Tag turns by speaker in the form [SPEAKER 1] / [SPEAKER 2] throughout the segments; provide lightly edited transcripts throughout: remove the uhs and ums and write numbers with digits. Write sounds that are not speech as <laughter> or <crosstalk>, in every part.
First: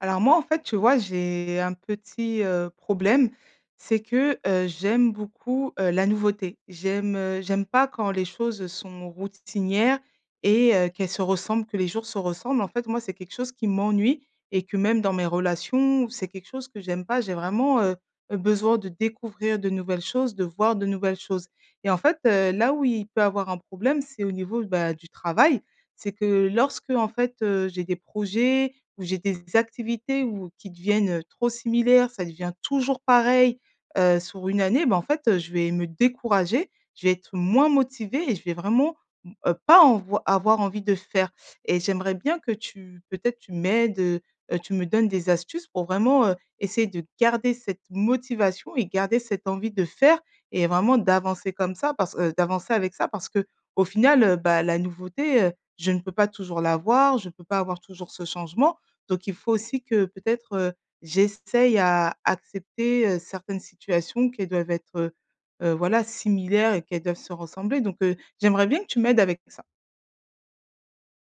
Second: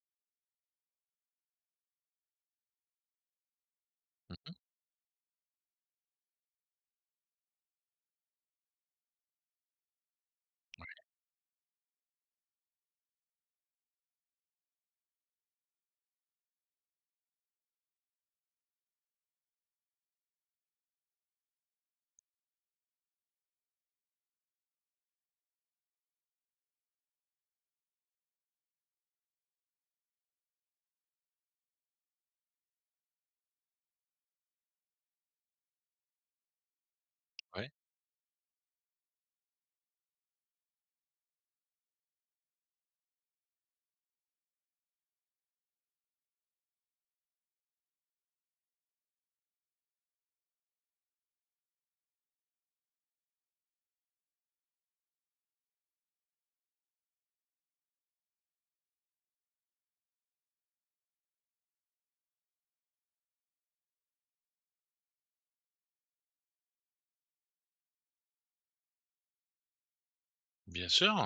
[SPEAKER 1] Alors moi, en fait, tu vois, j'ai un petit problème. C'est que,
[SPEAKER 2] Oui,
[SPEAKER 1] j'aime beaucoup, la nouveauté. J'aime pas quand les choses sont routinières et qu'elles se ressemblent, que les jours se ressemblent. En fait, moi, c'est quelque chose qui m'ennuie et que même dans mes relations, c'est quelque chose que j'aime pas. J'ai vraiment besoin de découvrir de nouvelles choses, de voir de nouvelles choses. Et en fait, là où il peut avoir un problème, c'est au niveau, bah, du travail. C'est que lorsque, en fait, j'ai des projets, où j'ai des activités où qui deviennent, trop similaires, ça devient toujours pareil, sur une année, bah, en fait, je vais me décourager, je vais être moins motivée et je vais vraiment, mmh, pas envoi avoir envie de faire. Et j'aimerais bien que tu peut-être tu m'aides, tu me donnes des astuces pour vraiment, essayer de garder cette motivation et garder cette envie de faire et vraiment d'avancer comme ça parce d'avancer avec ça parce que au final, bah, la nouveauté, je ne peux pas toujours l'avoir, je ne peux pas avoir toujours ce changement. Donc il faut aussi que peut-être, j'essaye à accepter, certaines situations qui doivent être, voilà, similaires et qu'elles doivent se ressembler. Donc j'aimerais bien que tu m'aides avec ça.
[SPEAKER 2] bien sûr,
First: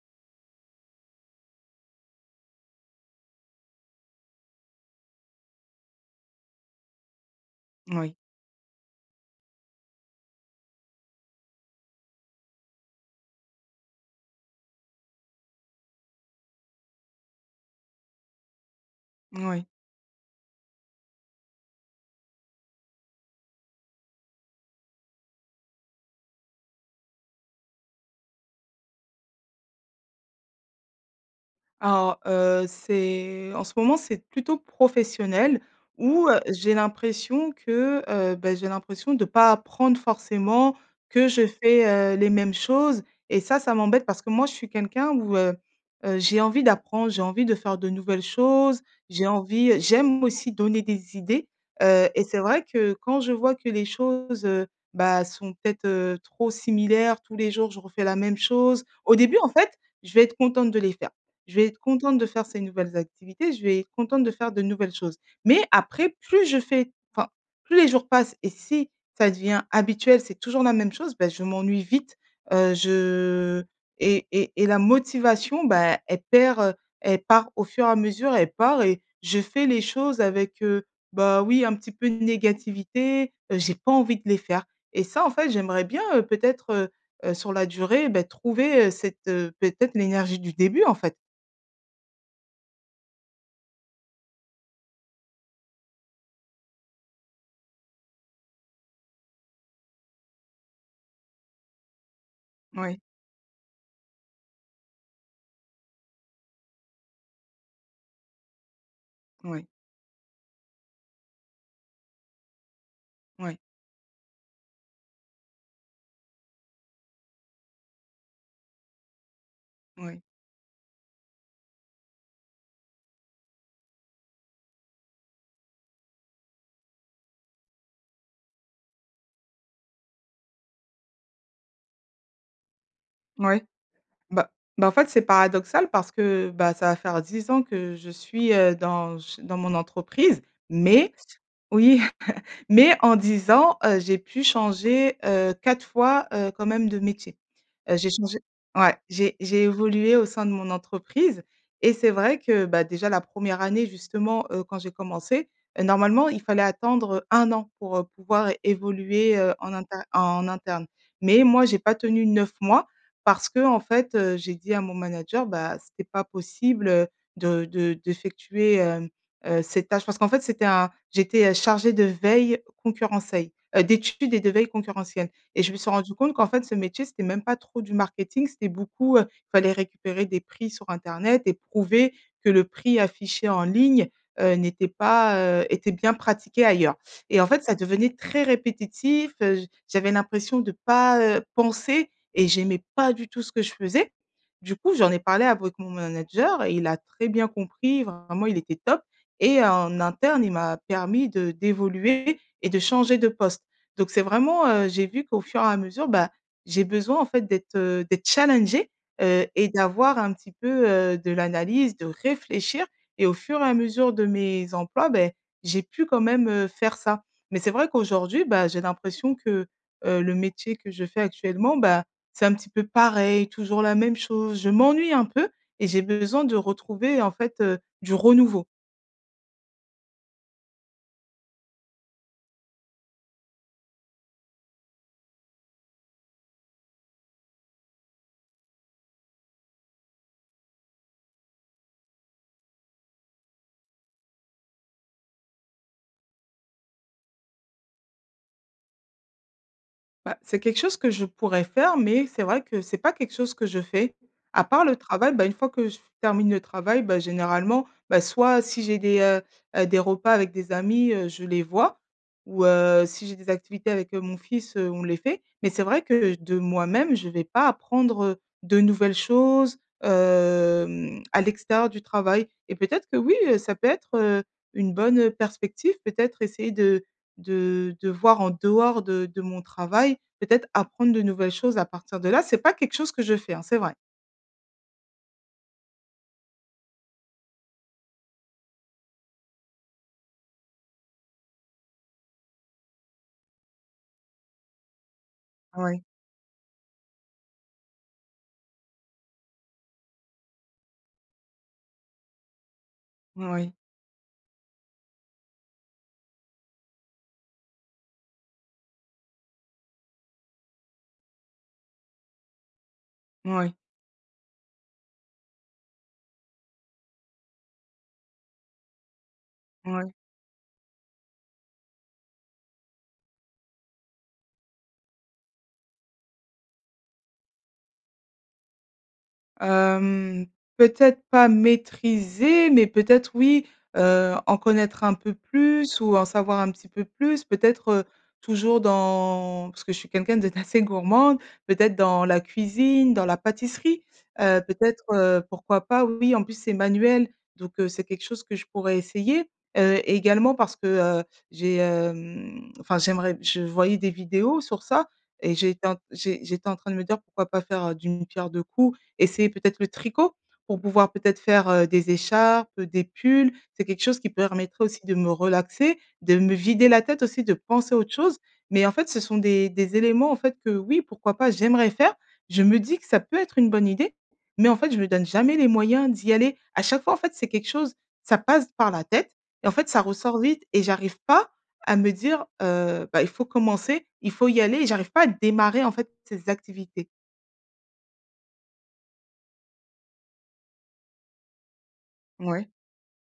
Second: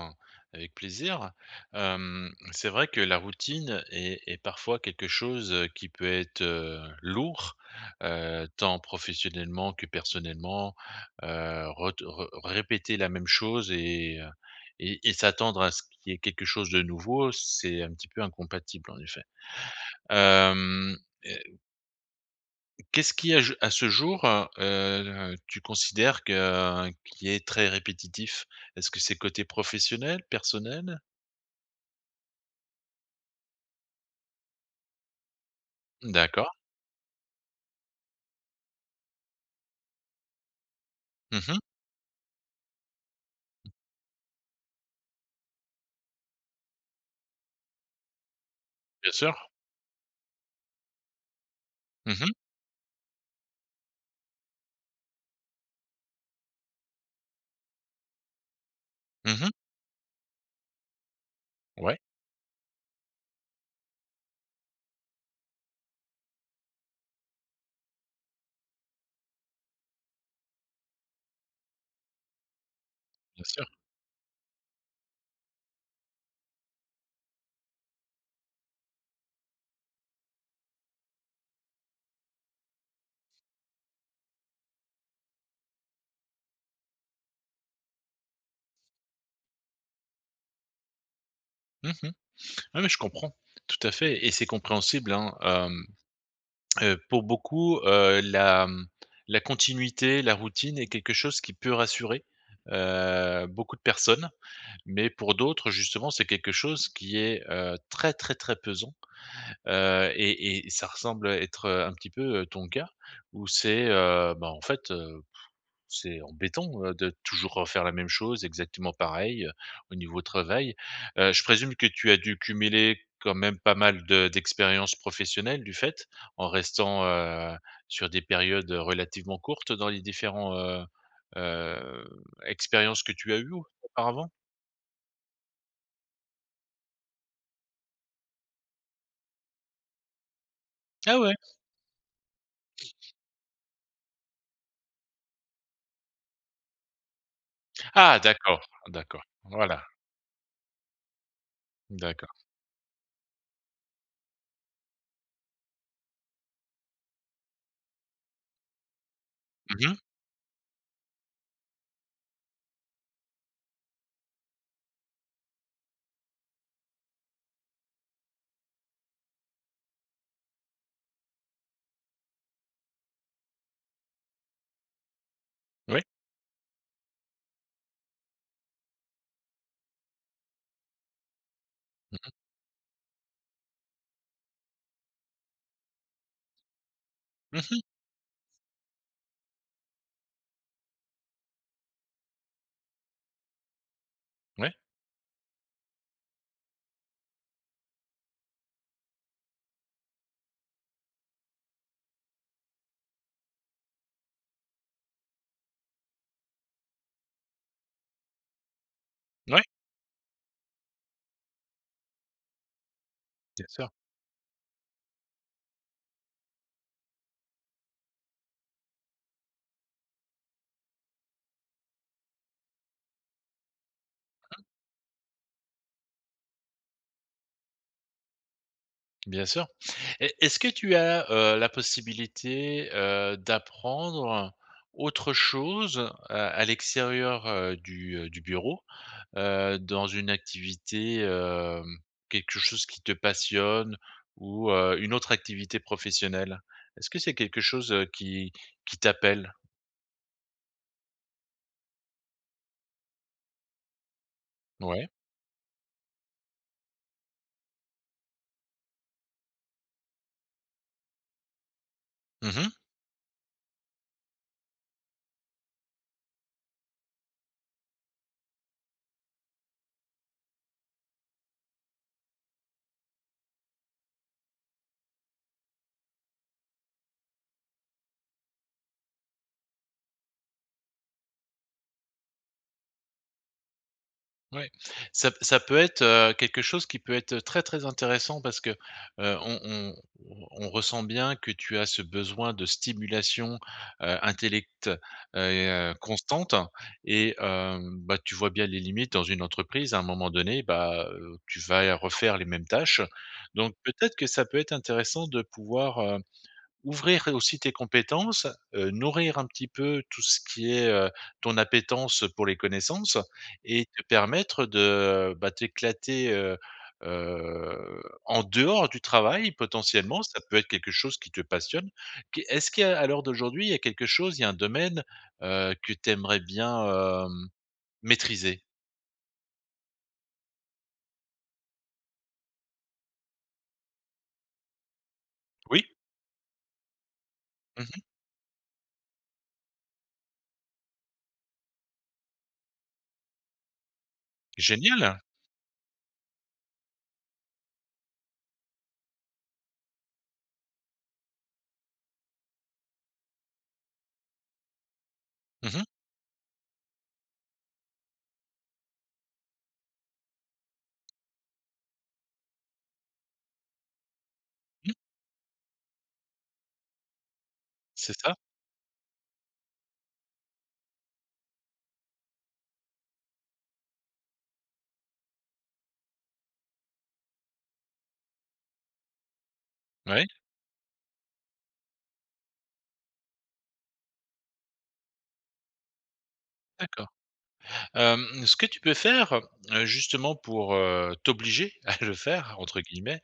[SPEAKER 2] avec plaisir. C'est vrai que la routine est parfois quelque chose, qui peut être, lourd,
[SPEAKER 1] Oui,
[SPEAKER 2] tant professionnellement que personnellement, ret re répéter la même chose et et s'attendre à ce qu'il y ait quelque chose de nouveau, c'est un petit peu incompatible en effet.
[SPEAKER 1] oui.
[SPEAKER 2] Hem, Qu'est-ce qui à je À ce jour, tu considères que qui est très répétitif? Est-ce que c'est côté professionnel, personnel?
[SPEAKER 1] Alors, c'est en ce moment, c'est plutôt professionnel où,
[SPEAKER 2] D'accord.
[SPEAKER 1] j'ai l'impression que, bah, j'ai l'impression de ne pas apprendre forcément, que je
[SPEAKER 2] Mmh.
[SPEAKER 1] fais, les mêmes choses. Et ça m'embête parce que moi, je suis quelqu'un où, j'ai envie d'apprendre, j'ai envie de faire de nouvelles choses,
[SPEAKER 2] Bien
[SPEAKER 1] j'ai
[SPEAKER 2] sûr.
[SPEAKER 1] envie, j'aime aussi donner des idées,
[SPEAKER 2] Mmh
[SPEAKER 1] et
[SPEAKER 2] mh.
[SPEAKER 1] c'est vrai que quand je vois que les choses, bah, sont peut-être, trop similaires, tous les jours, je refais la même chose. Au début, en
[SPEAKER 2] Mmh.
[SPEAKER 1] fait, je vais être contente de les faire. Je vais être
[SPEAKER 2] Ouais,
[SPEAKER 1] contente de faire ces nouvelles activités, je vais être contente de faire de nouvelles choses. Mais après, plus je fais enfin, plus les jours passent et si ça devient habituel, c'est toujours la même chose, ben je m'ennuie vite,
[SPEAKER 2] bien
[SPEAKER 1] je
[SPEAKER 2] sûr.
[SPEAKER 1] et la motivation, ben elle perd, elle part au fur et à mesure, elle part et je fais les choses avec, bah, oui, un petit peu de négativité, j'ai pas envie de les faire. Et ça, en fait, j'aimerais bien, peut-être, sur la durée, bah, trouver, cette, peut-être l'énergie du début, en fait.
[SPEAKER 2] Mmh. Ah mais je comprends, tout à fait et c'est compréhensible, hein. Pour beaucoup, la, la continuité, la routine est quelque chose qui peut rassurer,
[SPEAKER 1] Oui,
[SPEAKER 2] beaucoup de personnes, mais pour d'autres, justement, c'est quelque chose qui est, très, très, très pesant.
[SPEAKER 1] oui,
[SPEAKER 2] Et ça ressemble à être, un petit peu, ton cas où
[SPEAKER 1] oui,
[SPEAKER 2] c'est, c'est embêtant, de toujours refaire la même chose, exactement pareil, au
[SPEAKER 1] oui,
[SPEAKER 2] niveau travail. Je présume que tu as dû cumuler quand même pas mal de d'expériences professionnelles du fait, en restant, sur des périodes, relativement courtes dans les différents, heu, expériences que tu as eues
[SPEAKER 1] oui.
[SPEAKER 2] auparavant?
[SPEAKER 1] Bah bah, en fait, c'est paradoxal parce que, bah, ça va faire 10 ans que je suis, dans mon entreprise, mais
[SPEAKER 2] Ah ouais?
[SPEAKER 1] oui. Mais en 10 ans, j'ai pu changer, 4 fois, quand même de métier. J'ai
[SPEAKER 2] Ah
[SPEAKER 1] changé,
[SPEAKER 2] d'accord,
[SPEAKER 1] ouais,
[SPEAKER 2] d'accord,
[SPEAKER 1] j'ai
[SPEAKER 2] voilà,
[SPEAKER 1] évolué au sein de mon entreprise. Et c'est vrai
[SPEAKER 2] d'accord.
[SPEAKER 1] que, bah, déjà la première année justement, quand j'ai commencé, normalement il fallait attendre, 1 an pour, pouvoir évoluer, en
[SPEAKER 2] Mmh.
[SPEAKER 1] inter en interne. Mais moi j'ai pas tenu 9 mois parce qu'en fait, j'ai dit à mon manager: «Bah, c'était pas possible, de d'effectuer, hem» Ces tâches parce qu'en fait, c'était un j'étais, chargée de veille concurrentielle, d'études et de veille concurrentielle. Et je me suis
[SPEAKER 2] Oui.
[SPEAKER 1] rendu compte qu'en fait, ce métier, c'était même pas trop du marketing, c'était beaucoup, il fallait récupérer des prix sur internet et prouver
[SPEAKER 2] Mmh mh.
[SPEAKER 1] que le prix affiché en ligne, n'était pas, était bien pratiqué ailleurs. Et en fait, ça
[SPEAKER 2] Mmh.
[SPEAKER 1] devenait très répétitif, j'avais l'impression de pas, penser et j'aimais pas du tout ce que je faisais.
[SPEAKER 2] Ouais.
[SPEAKER 1] Du coup, j'en ai parlé avec mon manager et il a très bien compris, vraiment, il était top. Et en interne, il m'a permis de d'évoluer et de changer de poste. Donc c'est vraiment, j'ai vu qu'au fur et à mesure, bah, j'ai besoin en fait d'être challengée,
[SPEAKER 2] Oui,
[SPEAKER 1] et d'avoir un petit peu, de l'analyse, de réfléchir. Et au fur et
[SPEAKER 2] bien
[SPEAKER 1] à
[SPEAKER 2] sûr,
[SPEAKER 1] mesure de mes emplois, ben j'ai pu quand même, faire ça. Mais c'est vrai qu'aujourd'hui, bah, j'ai l'impression que, le métier que je fais actuellement, bah, c'est un petit peu pareil, toujours la même chose. Je m'ennuie un peu et j'ai besoin de retrouver en fait, du renouveau.
[SPEAKER 2] bien sûr. Et est-ce que tu as, la possibilité, d'apprendre autre chose à l'extérieur, du bureau? Dans une activité, quelque chose qui te passionne ou, une autre activité professionnelle? Est-ce que c'est quelque chose, qui t'appelle?
[SPEAKER 1] Bah, c'est quelque chose que je pourrais faire, mais c'est vrai que c'est pas quelque chose que je fais. À part le
[SPEAKER 2] Ouais.
[SPEAKER 1] travail, bah, une fois que je termine le travail, bah, généralement, bah, soit si j'ai des repas avec des amis, je les vois ou
[SPEAKER 2] Mmh.
[SPEAKER 1] si j'ai des activités avec, mon fils, on les fait. Mais c'est vrai que de moi-même, je vais pas apprendre, de nouvelles choses, à l'extérieur du travail. Et peut-être que oui, ça peut être, une bonne perspective, peut-être essayer de voir en dehors de mon travail, peut-être apprendre de nouvelles choses à partir de là. C'est pas quelque chose que je fais, hein, c'est vrai.
[SPEAKER 2] Ouais, ça peut être, quelque chose qui peut être très, très intéressant parce que, heu, on on on ressent bien que tu as ce besoin de stimulation, intellect,
[SPEAKER 1] Oui.
[SPEAKER 2] constante. Et bah, tu vois bien les limites dans une entreprise à un moment donné, bah, tu vas refaire les mêmes tâches,
[SPEAKER 1] Oui, oui,
[SPEAKER 2] donc peut-être que ça peut être intéressant de pouvoir ouvrir aussi tes compétences, nourrir un petit peu tout ce qui est, ton appétence pour les connaissances
[SPEAKER 1] oui,
[SPEAKER 2] et te permettre de, bah, t'éclater, en dehors du travail
[SPEAKER 1] oui.
[SPEAKER 2] potentiellement. Ça peut être quelque chose qui te passionne. Qu est-ce qu'à à l'heure d'aujourd'hui, il y a quelque chose, il y a un domaine, que tu aimerais bien, hem, maîtriser?
[SPEAKER 1] Hem, peut-être pas maîtriser, mais peut-être oui, en connaître un peu
[SPEAKER 2] Oui?
[SPEAKER 1] plus ou en savoir un petit peu plus. Peut-être,
[SPEAKER 2] Mmh.
[SPEAKER 1] toujours dans parce que je suis quelqu'un de d'assez <laughs> gourmande, peut-être dans la cuisine, dans la pâtisserie, peut-être,
[SPEAKER 2] Génial.
[SPEAKER 1] pourquoi pas, oui, en plus c'est manuel, donc c'est quelque chose que je pourrais essayer, également parce que, j'ai, hem, enfin j'aimerais je voyais des vidéos sur ça. Et
[SPEAKER 2] Mmh mh.
[SPEAKER 1] j'étais en train de me dire pourquoi pas faire, d'une pierre deux coups, essayer peut-être le tricot pour pouvoir peut-être faire, des écharpes, des pulls. C'est quelque chose qui permettrait
[SPEAKER 2] Mmh.
[SPEAKER 1] aussi de me relaxer, de me vider la tête aussi, de penser à autre
[SPEAKER 2] C'est ça?
[SPEAKER 1] chose. Mais en fait, ce sont des éléments en fait que oui, pourquoi pas, j'aimerais faire. Je me dis que ça peut être une bonne idée, mais en fait, je me donne jamais les moyens d'y aller. À chaque fois, en fait, c'est quelque chose, ça passe par la tête et en fait, ça
[SPEAKER 2] Oui.
[SPEAKER 1] ressort vite et j'arrive pas à me dire, «Bah, il faut commencer, il faut y aller». Et j'arrive pas à démarrer en fait ces
[SPEAKER 2] D'accord.
[SPEAKER 1] activités.
[SPEAKER 2] Ce que tu peux faire, justement pour, «t'obliger» <laughs> à le faire
[SPEAKER 1] Ouais,
[SPEAKER 2] entre guillemets,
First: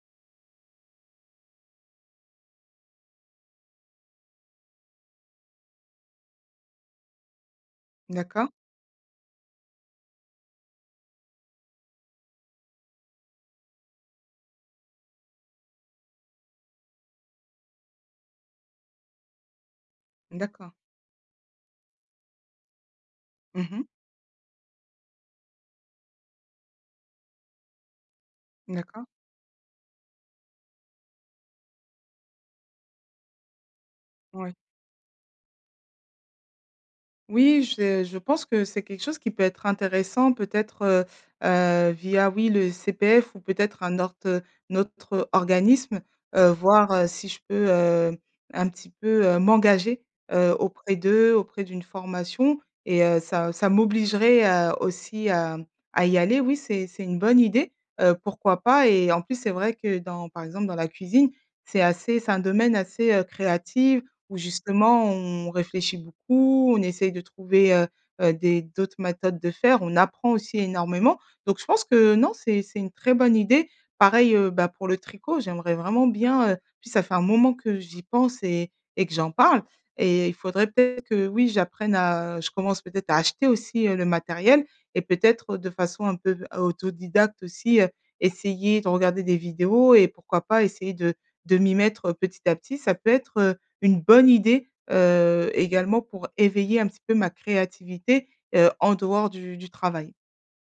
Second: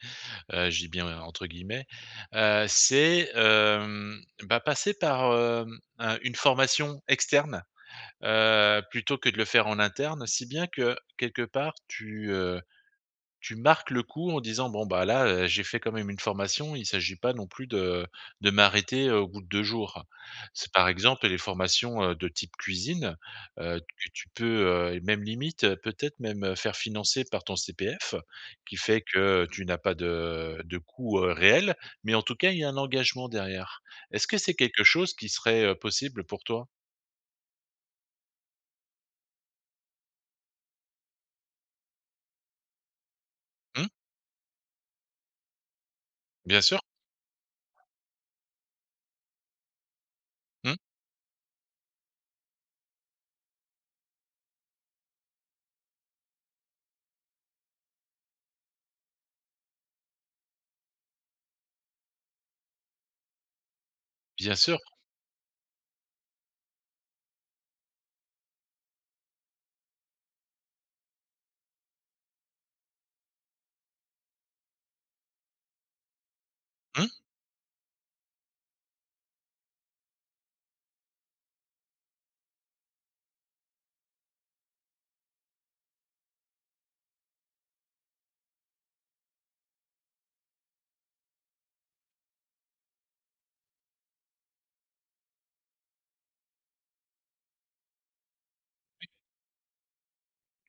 [SPEAKER 2] je dis bien entre guillemets, bah, passer par, un une formation externe,
[SPEAKER 1] d'accord,
[SPEAKER 2] plutôt que de le faire en interne. Si bien que quelque part tu, tu marques le coup en disant: «Bon, bah, là, j'ai fait quand même une formation, il ne s'agit pas non plus de m'arrêter, au bout de 2 jours». C'est
[SPEAKER 1] d'accord.
[SPEAKER 2] par exemple les formations, de type cuisine,
[SPEAKER 1] Mmh mh.
[SPEAKER 2] que tu peux, et même limite, faire financer par ton CPF, qui fait
[SPEAKER 1] D'accord,
[SPEAKER 2] que tu n'as pas de coût, réel, mais en tout cas, il y a un engagement derrière. Est-ce que
[SPEAKER 1] ouais.
[SPEAKER 2] c'est quelque chose qui serait, possible pour toi?
[SPEAKER 1] Oui, je pense que c'est quelque chose qui peut être intéressant peut-être, via, oui, le CPF ou peut-être
[SPEAKER 2] Mmh?
[SPEAKER 1] un autre organisme,
[SPEAKER 2] Bien sûr.
[SPEAKER 1] voir, si je peux, un petit peu, m'engager,
[SPEAKER 2] Mmh?
[SPEAKER 1] auprès d'eux, auprès d'une formation. Et ça m'obligerait, aussi à y aller. Oui, c'est une bonne idée, pourquoi pas. Et en plus, c'est vrai que dans par exemple, dans la cuisine, c'est un domaine assez, créatif où
[SPEAKER 2] Bien sûr.
[SPEAKER 1] justement on réfléchit beaucoup, on essaye de trouver, des d'autres méthodes de faire, on apprend aussi énormément. Donc je pense que non, c'est une très bonne idée. Pareil, bah, pour le tricot, j'aimerais vraiment bien, puis ça
[SPEAKER 2] Mmh?
[SPEAKER 1] fait un moment que j'y pense et que j'en parle. Et il faudrait peut-être que oui, j'apprenne à je commence peut-être à acheter aussi, le matériel. Et peut-être de façon un peu autodidacte aussi, essayer de regarder des vidéos et pourquoi pas essayer de m'y mettre petit à petit. Ça peut être une bonne idée, également pour éveiller un petit peu ma créativité, en dehors du travail.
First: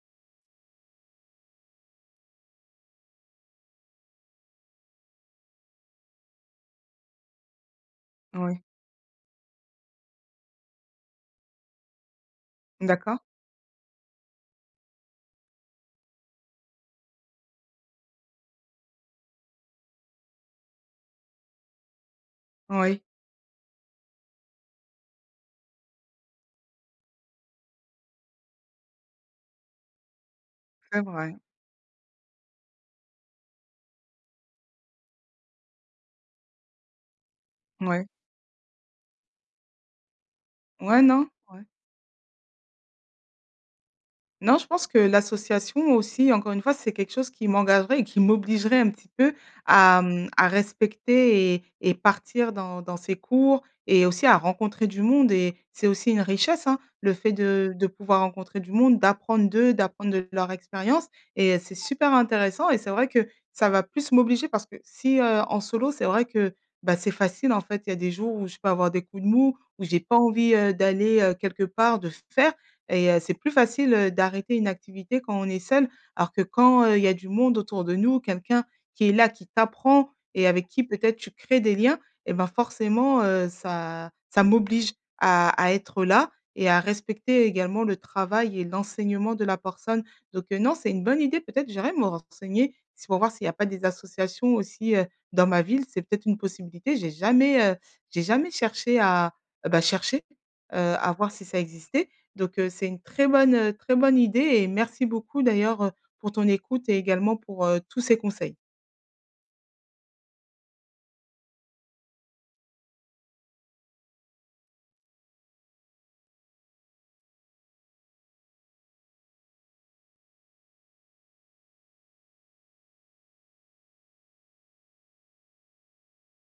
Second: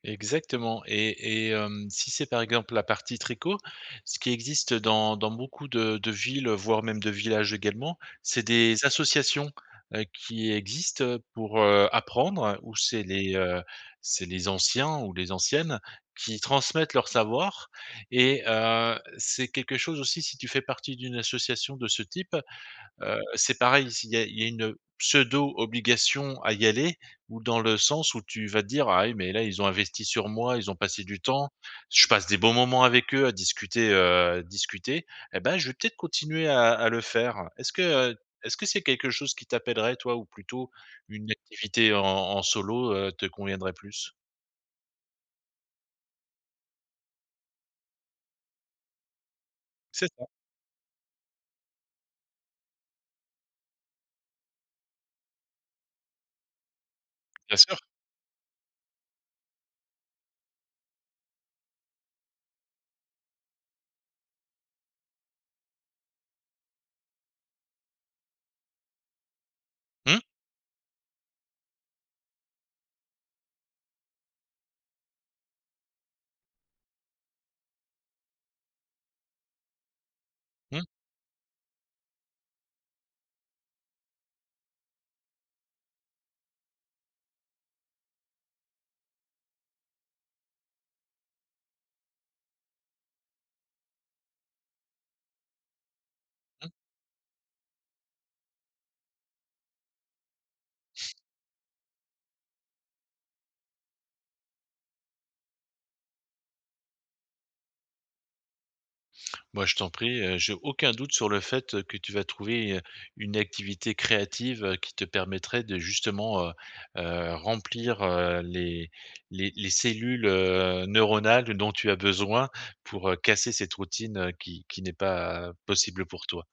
[SPEAKER 2] Exactement. Si c'est par exemple la partie tricot, ce qui existe dans dans beaucoup de villes, voire même de villages également, c'est
[SPEAKER 1] Oui.
[SPEAKER 2] des associations, qui existent, pour, apprendre où
[SPEAKER 1] D'accord?
[SPEAKER 2] c'est les anciens ou les anciennes qui transmettent leur savoir. C'est quelque chose aussi si tu fais partie d'une association de ce type.
[SPEAKER 1] Oui.
[SPEAKER 2] C'est pareil, s'il y a il y a une pseudo-obligation à y aller, ou dans le sens où tu vas te dire: «Ah oui, mais là, ils ont investi sur moi, ils ont
[SPEAKER 1] C'est
[SPEAKER 2] passé du
[SPEAKER 1] vrai.
[SPEAKER 2] temps, je passe des bons moments avec eux à discuter, discuter et ben, je vais peut-être continuer à le faire».
[SPEAKER 1] Oui.
[SPEAKER 2] Est-ce que c'est quelque chose qui t'appellerait toi ou plutôt
[SPEAKER 1] Ouais, non?
[SPEAKER 2] une
[SPEAKER 1] Ouais.
[SPEAKER 2] activité en en solo, te conviendrait plus?
[SPEAKER 1] Non, je pense que l'association aussi, encore une fois, c'est quelque chose qui m'engagerait et qui m'obligerait un petit peu à,
[SPEAKER 2] C'est ça,
[SPEAKER 1] mmh, à respecter et partir dans ces cours. Et aussi à rencontrer du monde et c'est aussi une richesse, hein, le fait
[SPEAKER 2] bien
[SPEAKER 1] de
[SPEAKER 2] sûr.
[SPEAKER 1] de pouvoir rencontrer du monde, d'apprendre d'eux, d'apprendre de leur expérience. Et c'est super intéressant. Et c'est vrai que ça va plus m'obliger parce que si, en solo, c'est vrai que, bah, c'est facile, en fait. Il y a des jours où je peux avoir des coups de mou, où j'ai pas
[SPEAKER 2] Mmh,
[SPEAKER 1] envie, d'aller, quelque part, de faire. Et c'est plus facile, d'arrêter une activité quand on est seul, alors que quand, il y a du monde autour de nous, quelqu'un qui est là, qui t'apprend et avec
[SPEAKER 2] mmh.
[SPEAKER 1] qui
[SPEAKER 2] Mmh.
[SPEAKER 1] peut-être tu crées des liens, et ben, forcément, ça m'oblige à être là et à respecter également le travail et l'enseignement de la personne. Donc non, c'est une bonne idée, peut-être j'irai me renseigner, c'est pour voir s'il n'y a pas des associations aussi, dans ma ville, c'est peut-être une possibilité. J'ai jamais cherché à, bah, chercher, à voir si ça existait. Donc, c'est une très bonne idée et merci beaucoup d'ailleurs, pour ton écoute et également pour, tous ces conseils.
[SPEAKER 2] Moi, je t'en prie, j'ai aucun doute sur le fait, que tu vas trouver, une activité créative, qui te permettrait de justement, remplir, les les cellules, neuronales dont tu as besoin pour, casser cette routine, qui n'est pas possible pour toi.